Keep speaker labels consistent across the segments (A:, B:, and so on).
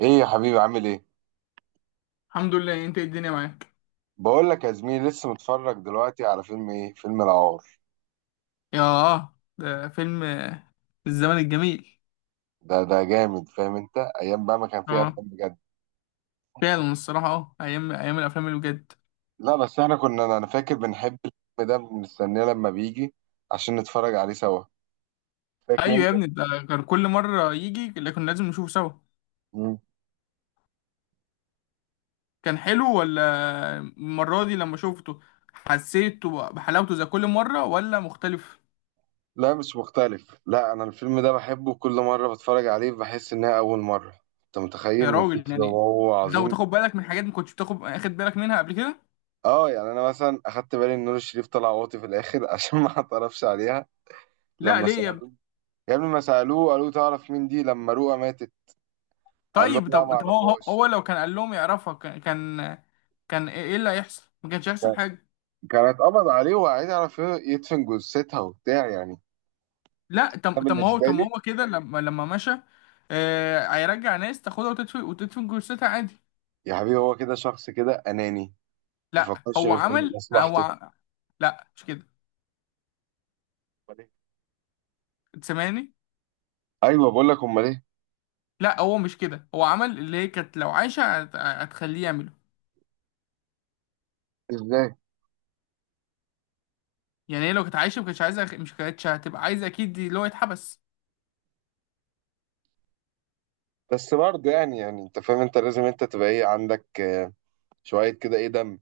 A: ايه يا حبيبي عامل ايه؟
B: الحمد لله، انت ايه الدنيا معاك؟
A: بقول لك يا زميلي، لسه متفرج دلوقتي على فيلم ايه. فيلم العار.
B: ياه، ده فيلم الزمن الجميل.
A: ده جامد، فاهم؟ انت ايام بقى ما كان فيه
B: اه،
A: افلام بجد.
B: فعلا الصراحة، ايام الافلام اللي بجد.
A: لا بس احنا كنا، انا فاكر بنحب الفيلم ده، بنستناه لما بيجي عشان نتفرج عليه سوا. فاكر
B: ايوه يا
A: انت؟
B: ابني، ده كان كل مرة يجي اللي كنا لازم نشوفه سوا.
A: مم.
B: كان حلو؟ ولا المرة دي لما شوفته حسيته بحلاوته زي كل مرة ولا مختلف؟
A: لا مش مختلف، لا انا الفيلم ده بحبه، كل مره بتفرج عليه بحس انها اول مره. انت متخيل
B: يا
A: من
B: راجل،
A: كتر ما
B: يعني
A: هو
B: لو
A: عظيم.
B: تاخد بالك من حاجات ما كنتش اخد بالك منها قبل كده.
A: اه يعني انا مثلا اخدت بالي ان نور الشريف طلع واطي في الاخر عشان ما اعترفش عليها
B: لا،
A: لما
B: ليه يا ابني؟
A: سألوه. يا ابني ما سألوه قالوا تعرف مين دي لما رؤى ماتت، قال لهم
B: طيب
A: لا ما
B: طب طب هو هو
A: اعرفهاش.
B: هو لو كان قال لهم يعرفها كان كان ايه اللي هيحصل؟ ما كانش هيحصل
A: كان-
B: حاجة.
A: كانت قبض عليه وعايز يعرف يدفن جثتها وبتاع يعني.
B: لا، طب
A: انا
B: طب
A: بالنسبة
B: ما
A: لي،
B: هو كده لما مشى. هيرجع ناس تاخدها وتدفن جثتها عادي.
A: يا حبيبي هو كده، شخص كده أناني، ما
B: لا،
A: فكرش
B: هو
A: غير في
B: عمل
A: مصلحته.
B: لا، مش كده.
A: أمال إيه؟
B: سامعني؟
A: ايوه بقول لك، امال ايه؟
B: لا، هو مش كده، هو عمل اللي هي كانت لو عايشه هتخليه يعمله.
A: ازاي؟
B: يعني هي لو كانت عايشه ما كانتش عايزه مش كانتش هتبقى عايزه اكيد دي اللي هو يتحبس.
A: بس برضه يعني، انت فاهم، انت لازم انت تبقى ايه، عندك شوية كده ايه، دم.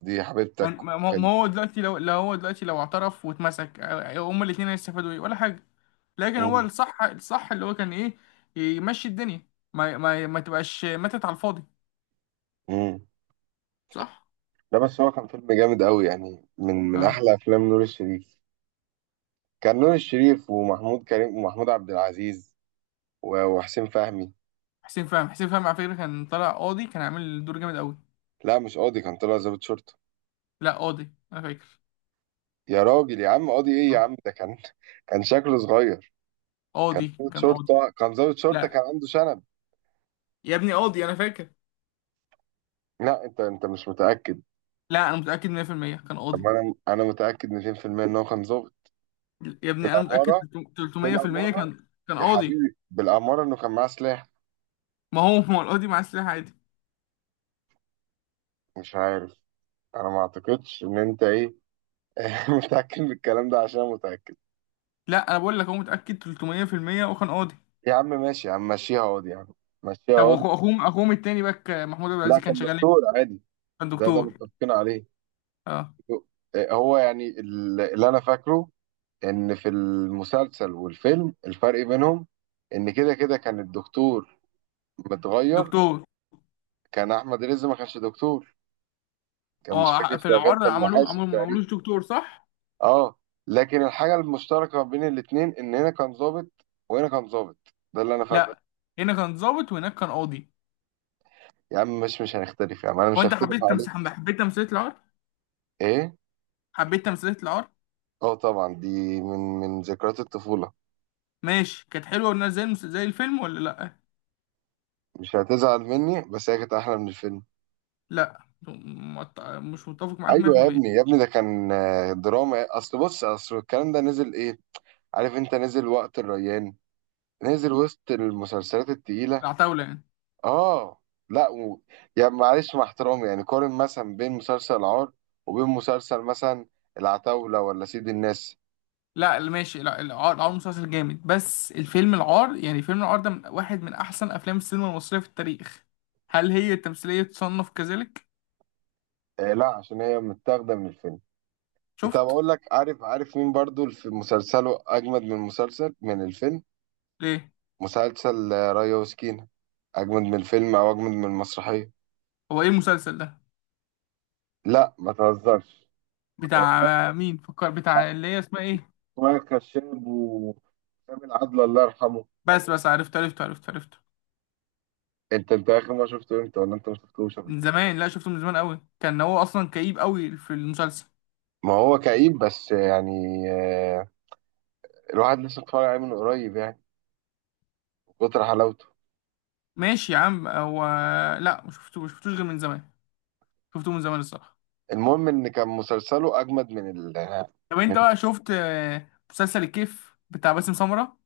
A: دي حبيبتك
B: ما هو ما
A: وكده.
B: هو دلوقتي لو اعترف واتمسك، هما الاثنين هيستفادوا ايه ولا حاجه؟ لكن هو
A: مم.
B: الصح اللي هو كان ايه يمشي الدنيا، ما تبقاش ماتت على الفاضي.
A: مم.
B: صح.
A: ده بس هو كان فيلم جامد قوي يعني، من
B: اه،
A: احلى افلام نور الشريف. كان نور الشريف ومحمود كريم ومحمود عبد العزيز وحسين فهمي.
B: حسين فهمي على فكرة كان طالع قاضي، كان عامل دور جامد قوي.
A: لا مش قاضي، كان طلع ضابط شرطة.
B: لا، قاضي انا فاكر.
A: يا راجل يا عم، قاضي ايه يا
B: آه.
A: عم، ده كان كان شكله صغير. كان
B: قاضي.
A: ضابط
B: كان قاضي.
A: شرطة، كان ضابط شرطة، كان
B: لا.
A: عنده شنب.
B: يا ابني، قاضي انا فاكر.
A: لا انت مش متأكد.
B: لا، انا متأكد 100% كان
A: طب
B: قاضي.
A: ما انا متأكد 200% ان هو كان ضابط.
B: يا ابني، انا متأكد
A: بالأمارة.
B: 300%
A: بالأمارة
B: كان
A: يا
B: قاضي.
A: حبيبي، بالأمارة انه كان معاه سلاح.
B: ما هو القاضي معاه سلاح عادي.
A: مش عارف، انا ما اعتقدش ان انت ايه متأكد بالكلام ده، عشان أنا متأكد.
B: لا، انا بقول لك، هو متأكد 300% وكان قاضي.
A: يا عم ماشي، يا عم مشيها قاضي يا عم، مشيها.
B: طب، اخوهم التاني باك محمود عبد
A: لا
B: العزيز كان
A: كان
B: شغال ايه؟
A: دكتور عادي.
B: كان
A: ده
B: دكتور.
A: متفقين عليه.
B: اه،
A: هو يعني اللي انا فاكره، ان في المسلسل والفيلم الفرق بينهم ان كده كان الدكتور متغير.
B: دكتور.
A: كان احمد رزق ما كانش دكتور، كان مش
B: اه،
A: فاكر
B: في
A: شغال،
B: العار
A: كان
B: عملوه
A: محاسب
B: عملوه ما
A: تقريبا.
B: عملوش دكتور، صح؟
A: اه. لكن الحاجه المشتركه بين الاتنين ان هنا كان ظابط وهنا كان ظابط. ده اللي انا فاكره.
B: لا، هنا كان ضابط وهناك كان قاضي.
A: يا عم مش هنختلف يا عم، انا
B: هو
A: مش
B: انت
A: هختلف عليك.
B: حبيت تمثيلية العار؟
A: ايه؟
B: حبيت تمثيلية العار؟
A: اه طبعا، دي من ذكريات الطفوله.
B: ماشي، كانت حلوة والناس زي الفيلم ولا لا؟
A: مش هتزعل مني، بس هي كانت احلى من الفيلم.
B: لا، مش متفق معاك
A: ايوه يا
B: 100%.
A: ابني، ده كان دراما. اصل بص، اصل الكلام ده نزل ايه، عارف انت، نزل وقت الريان، نزل وسط المسلسلات التقيله.
B: العتاولة يعني؟
A: اه. لا يا معلش مع احترامي يعني، قارن مثلا بين مسلسل العار وبين مسلسل مثلا العتاوله ولا سيد الناس.
B: لا ماشي، لا، العار مسلسل جامد، بس الفيلم العار، يعني فيلم العار ده واحد من احسن افلام السينما المصرية في التاريخ. هل هي التمثيلية تصنف كذلك؟
A: آه لا، عشان هي متاخده من الفيلم. طب
B: شفت.
A: اقول لك، عارف مين برضو في مسلسله اجمد من مسلسل، من الفيلم؟
B: ليه؟
A: مسلسل ريا وسكينه، اجمد من الفيلم او اجمد من المسرحيه.
B: هو ايه المسلسل ده؟
A: لا ما تهزرش.
B: بتاع مين، فكر، بتاع اللي هي اسمها ايه؟
A: وكشاب وسام العدل الله يرحمه.
B: بس بس، عرفت عرفت عرفت عرفت.
A: انت اخر ما شفته امتى، ولا انت ما شفتوش قبل
B: من
A: كده؟
B: زمان، لا شفته من زمان قوي، كان هو اصلا كئيب قوي في المسلسل.
A: ما هو كئيب بس يعني، آه، الواحد لسه اتفرج عليه من قريب يعني، من كتر حلاوته.
B: ماشي يا عم، هو، لا ما شفتوش غير من زمان. شفته من زمان الصراحه.
A: المهم ان كان مسلسله اجمد من ال،
B: طب انت
A: من
B: بقى شفت مسلسل الكيف بتاع باسم سمرة؟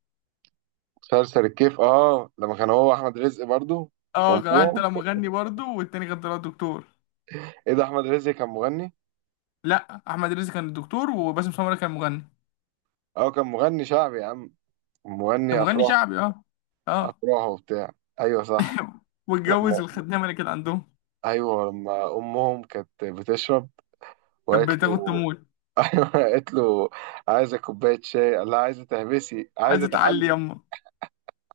A: مسلسل الكيف. اه لما كان هو احمد رزق برضو
B: اه، كان واحد
A: وامه.
B: طلع مغني برضه والتاني كان طلع دكتور.
A: ايه ده، احمد رزق كان مغني؟
B: لا، احمد رزق كان الدكتور وباسم سمرة كان مغني.
A: اه كان مغني شعبي يا عم،
B: كان
A: مغني
B: مغني
A: افراح.
B: شعبي، اه. اه.
A: افراح وبتاع. ايوه صح.
B: واتجوز
A: لما
B: الخدامه اللي كانت عندهم.
A: ايوه لما امهم كانت بتشرب
B: كانت
A: وقالت
B: بتاخد
A: له،
B: تمويل.
A: ايوه قالت له عايزه كوبايه شاي، قال لها عايزه تهبسي
B: عايزه
A: عايزه
B: تعلي
A: تعلي.
B: يما،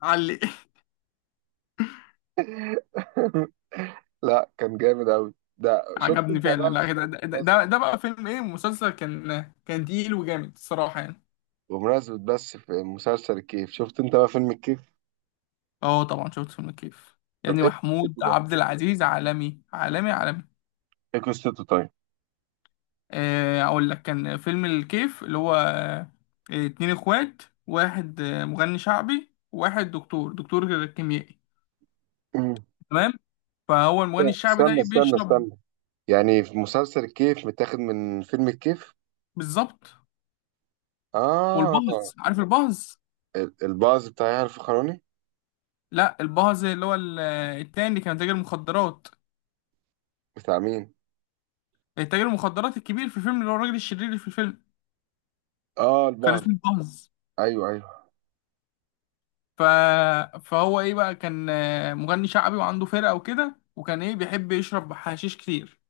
B: علي!
A: لا كان جامد قوي ده، شفت
B: عجبني
A: انت بقى.
B: فعلا. لا، ده ده, ده
A: بمناسبه
B: ده بقى فيلم ايه مسلسل كان تقيل وجامد الصراحه يعني.
A: بمناسبة، بس في مسلسل الكيف، شفت انت بقى فيلم الكيف؟
B: اه طبعا، شفت فيلم كيف. يا
A: طب
B: ابني،
A: ايه
B: محمود
A: قصته بقى،
B: عبد العزيز عالمي عالمي عالمي.
A: ايه قصته طيب.
B: اقول لك، كان فيلم الكيف اللي هو اتنين اخوات، واحد مغني شعبي وواحد دكتور كيميائي.
A: مم.
B: تمام. فهو المغني الشعبي ده بيشرب.
A: استنى يعني في مسلسل الكيف متاخد من فيلم الكيف.
B: بالظبط.
A: اه.
B: والبهز، عارف البهز؟
A: الباز بتاع يحيى الفخراني.
B: لا، البهز اللي هو التاني اللي كان تاجر مخدرات،
A: بتاع مين؟
B: التاجر المخدرات الكبير في الفيلم، اللي هو الراجل الشرير اللي في الفيلم.
A: اه
B: كان
A: البعض.
B: اسمه البهز.
A: ايوه ايوه.
B: ف... فهو ايه بقى، كان مغني شعبي وعنده فرقة وكده، وكان ايه بيحب يشرب حشيش كتير.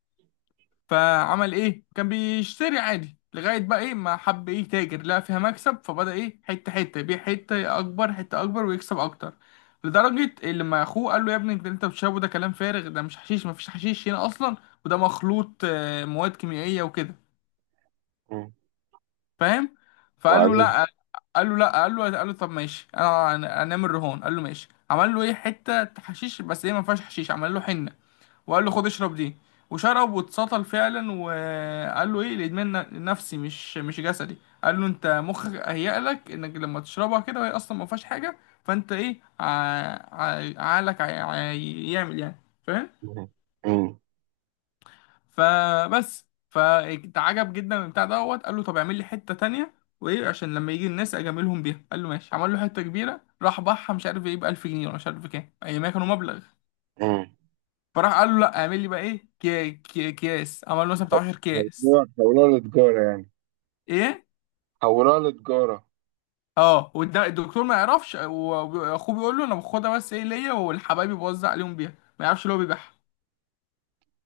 B: فعمل ايه، كان بيشتري عادي، لغاية بقى ايه ما حب ايه تاجر، لقى فيها مكسب فبدأ ايه حتة حتة يبيع، حتة أكبر حتة أكبر، ويكسب أكتر. لدرجة اللي ما أخوه قال له: يا ابني، انت بتشربه ده كلام فارغ، ده مش حشيش، مفيش حشيش هنا أصلا، وده مخلوط مواد كيميائية وكده.
A: مم.
B: فاهم؟ فقال له:
A: وبعدين؟
B: لا. قال له: لا. قال له: طب ماشي. انا انام الرهان. قال له: ماشي. عمل له ايه حته حشيش بس هي ما فيهاش حشيش، عمل له حنه، وقال له: خد اشرب دي. وشرب واتسطل فعلا، وقال له: ايه الادمان نفسي مش جسدي. قال له: انت مخك هيأ لك انك لما تشربها كده وهي اصلا ما فيهاش حاجه، فانت ايه عقلك هيعمل يعني. فاهم؟
A: مم. مم.
B: فبس، فاتعجب جدا من البتاع دوت، قال له: طب اعمل لي حته تانية، وايه عشان لما يجي الناس اجاملهم بيها. قال له: ماشي. عمل له حته كبيره راح باعها، مش عارف ايه ب 1000 جنيه ولا مش عارف كام، ايامها كانوا مبلغ.
A: مم.
B: فراح قال له: لا، اعمل لي بقى ايه كي كي كياس. عمل له مثلا بتاع 10 كياس.
A: موضوع التجارة يعني،
B: ايه؟
A: حولها لتجارة.
B: اه، الدكتور ما يعرفش، واخوه بيقول له: انا باخدها بس ايه ليا والحبايب بوزع عليهم بيها. ما يعرفش اللي هو بيبيعها.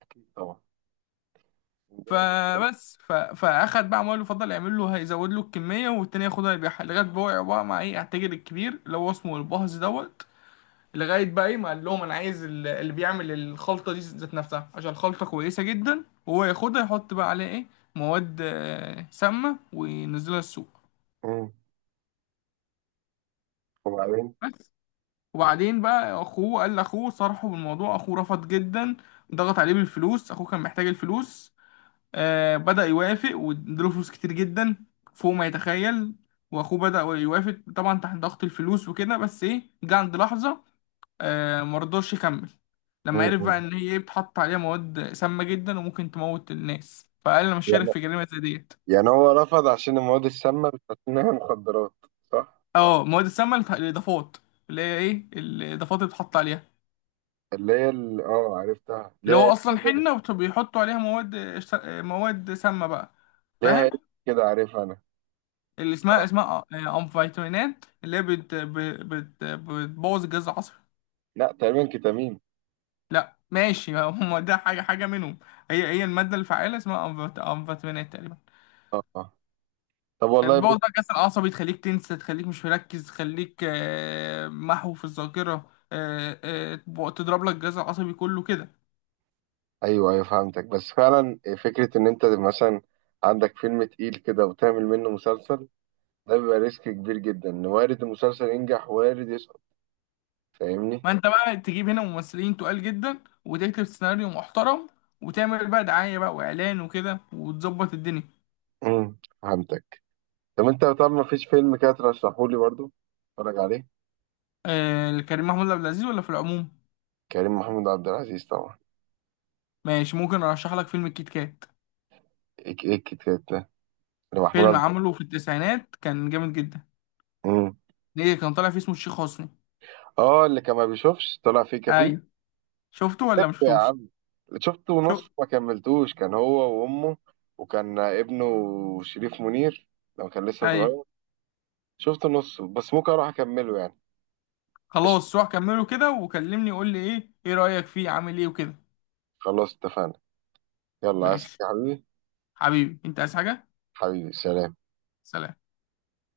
A: أكيد طبعا، جامد برضه.
B: فبس، فاخد بقى عمال يفضل يعمل له، هيزود له الكميه والتاني ياخدها يبيعها، لغايه بقى وقع بقى مع ايه التاجر الكبير اللي هو اسمه البهز دوت. لغايه بقى ايه ما قال لهم: انا عايز اللي بيعمل الخلطه دي ذات نفسها، عشان الخلطه كويسه جدا، وهو ياخدها يحط بقى عليها ايه مواد سامه، وينزلها السوق.
A: مم. وبعدين؟
B: بس. وبعدين بقى، اخوه قال لاخوه صرحه بالموضوع، اخوه رفض جدا. ضغط عليه بالفلوس، اخوه كان محتاج الفلوس، بدأ يوافق، واداله فلوس كتير جدا فوق ما يتخيل، واخوه بدأ يوافق طبعا تحت ضغط الفلوس وكده، بس ايه، جه عند لحظة مرضاش يكمل، لما عرف
A: مم.
B: بقى ان هي ايه بتحط عليها مواد سامة جدا وممكن تموت الناس، فقال: انا مش شارك
A: يعني
B: في جريمة زي ديت.
A: هو رفض عشان المواد السامة مش عشان هي مخدرات، صح؟
B: اه، مواد السامة، الاضافات، اللي هي ايه الاضافات اللي بتحط عليها،
A: اللي هي ال... اه عرفتها،
B: اللي
A: ليها
B: هو
A: اسم
B: اصلا
A: كده.
B: حنة وبيحطوا عليها مواد، مواد سامة بقى.
A: ليها
B: فاهم؟
A: اسم كده، عارفها أنا.
B: اللي
A: آه.
B: اسمها أمفيتامينات، اللي هي بت ب- بت بتبوظ الجهاز العصبي.
A: لا تقريبا كتامين.
B: لا ماشي، هم ده حاجة منهم. هي هي المادة الفعالة اسمها أمفيتامينات تقريبا.
A: اه. آه. طب والله
B: بتبوظ
A: بص،
B: بقى الجهاز العصبي، تخليك تنسى، تخليك مش مركز، تخليك محو في الذاكرة، تضرب لك الجهاز العصبي كله كده.
A: ايوه ايوه فهمتك. بس فعلا فكرة ان انت مثلا عندك فيلم تقيل كده وتعمل منه مسلسل، ده بيبقى ريسك كبير جدا، ان وارد المسلسل ينجح وارد يسقط. فاهمني؟
B: ما انت بقى تجيب هنا ممثلين تقال جدا، وتكتب سيناريو محترم، وتعمل بقى دعاية بقى وإعلان وكده، وتظبط الدنيا.
A: مم. فهمتك. طب انت، طب ما فيش فيلم كده ترشحه لي برضه اتفرج عليه.
B: كريم محمود عبد العزيز ولا في العموم؟
A: كريم محمود عبد العزيز طبعا.
B: ماشي، ممكن ارشح لك فيلم الكيت كات.
A: ايك ايك، كده ده، اللي محمود
B: فيلم
A: عبد.
B: عمله في التسعينات، كان جامد جدا.
A: مم.
B: ليه كان طالع فيه اسمه الشيخ حسني.
A: اه اللي كان ما بيشوفش، طلع فيه كفيف.
B: ايوه. شفته ولا ما
A: يا
B: شفتوش؟
A: عم شفته
B: شو؟
A: ونص ما كملتوش، كان هو وامه، وكان ابنه شريف منير لما كان لسه
B: ايوه.
A: صغير. شفت نصه، بس ممكن اروح اكمله يعني. قشطة،
B: خلاص، روح كمله كده وكلمني، قول لي ايه رأيك فيه، عامل ايه وكده.
A: خلاص اتفقنا. يلا عايز حاجة
B: ماشي.
A: يا حبيبي؟
B: حبيبي، انت عايز حاجة؟
A: حبيبي سلام.
B: سلام.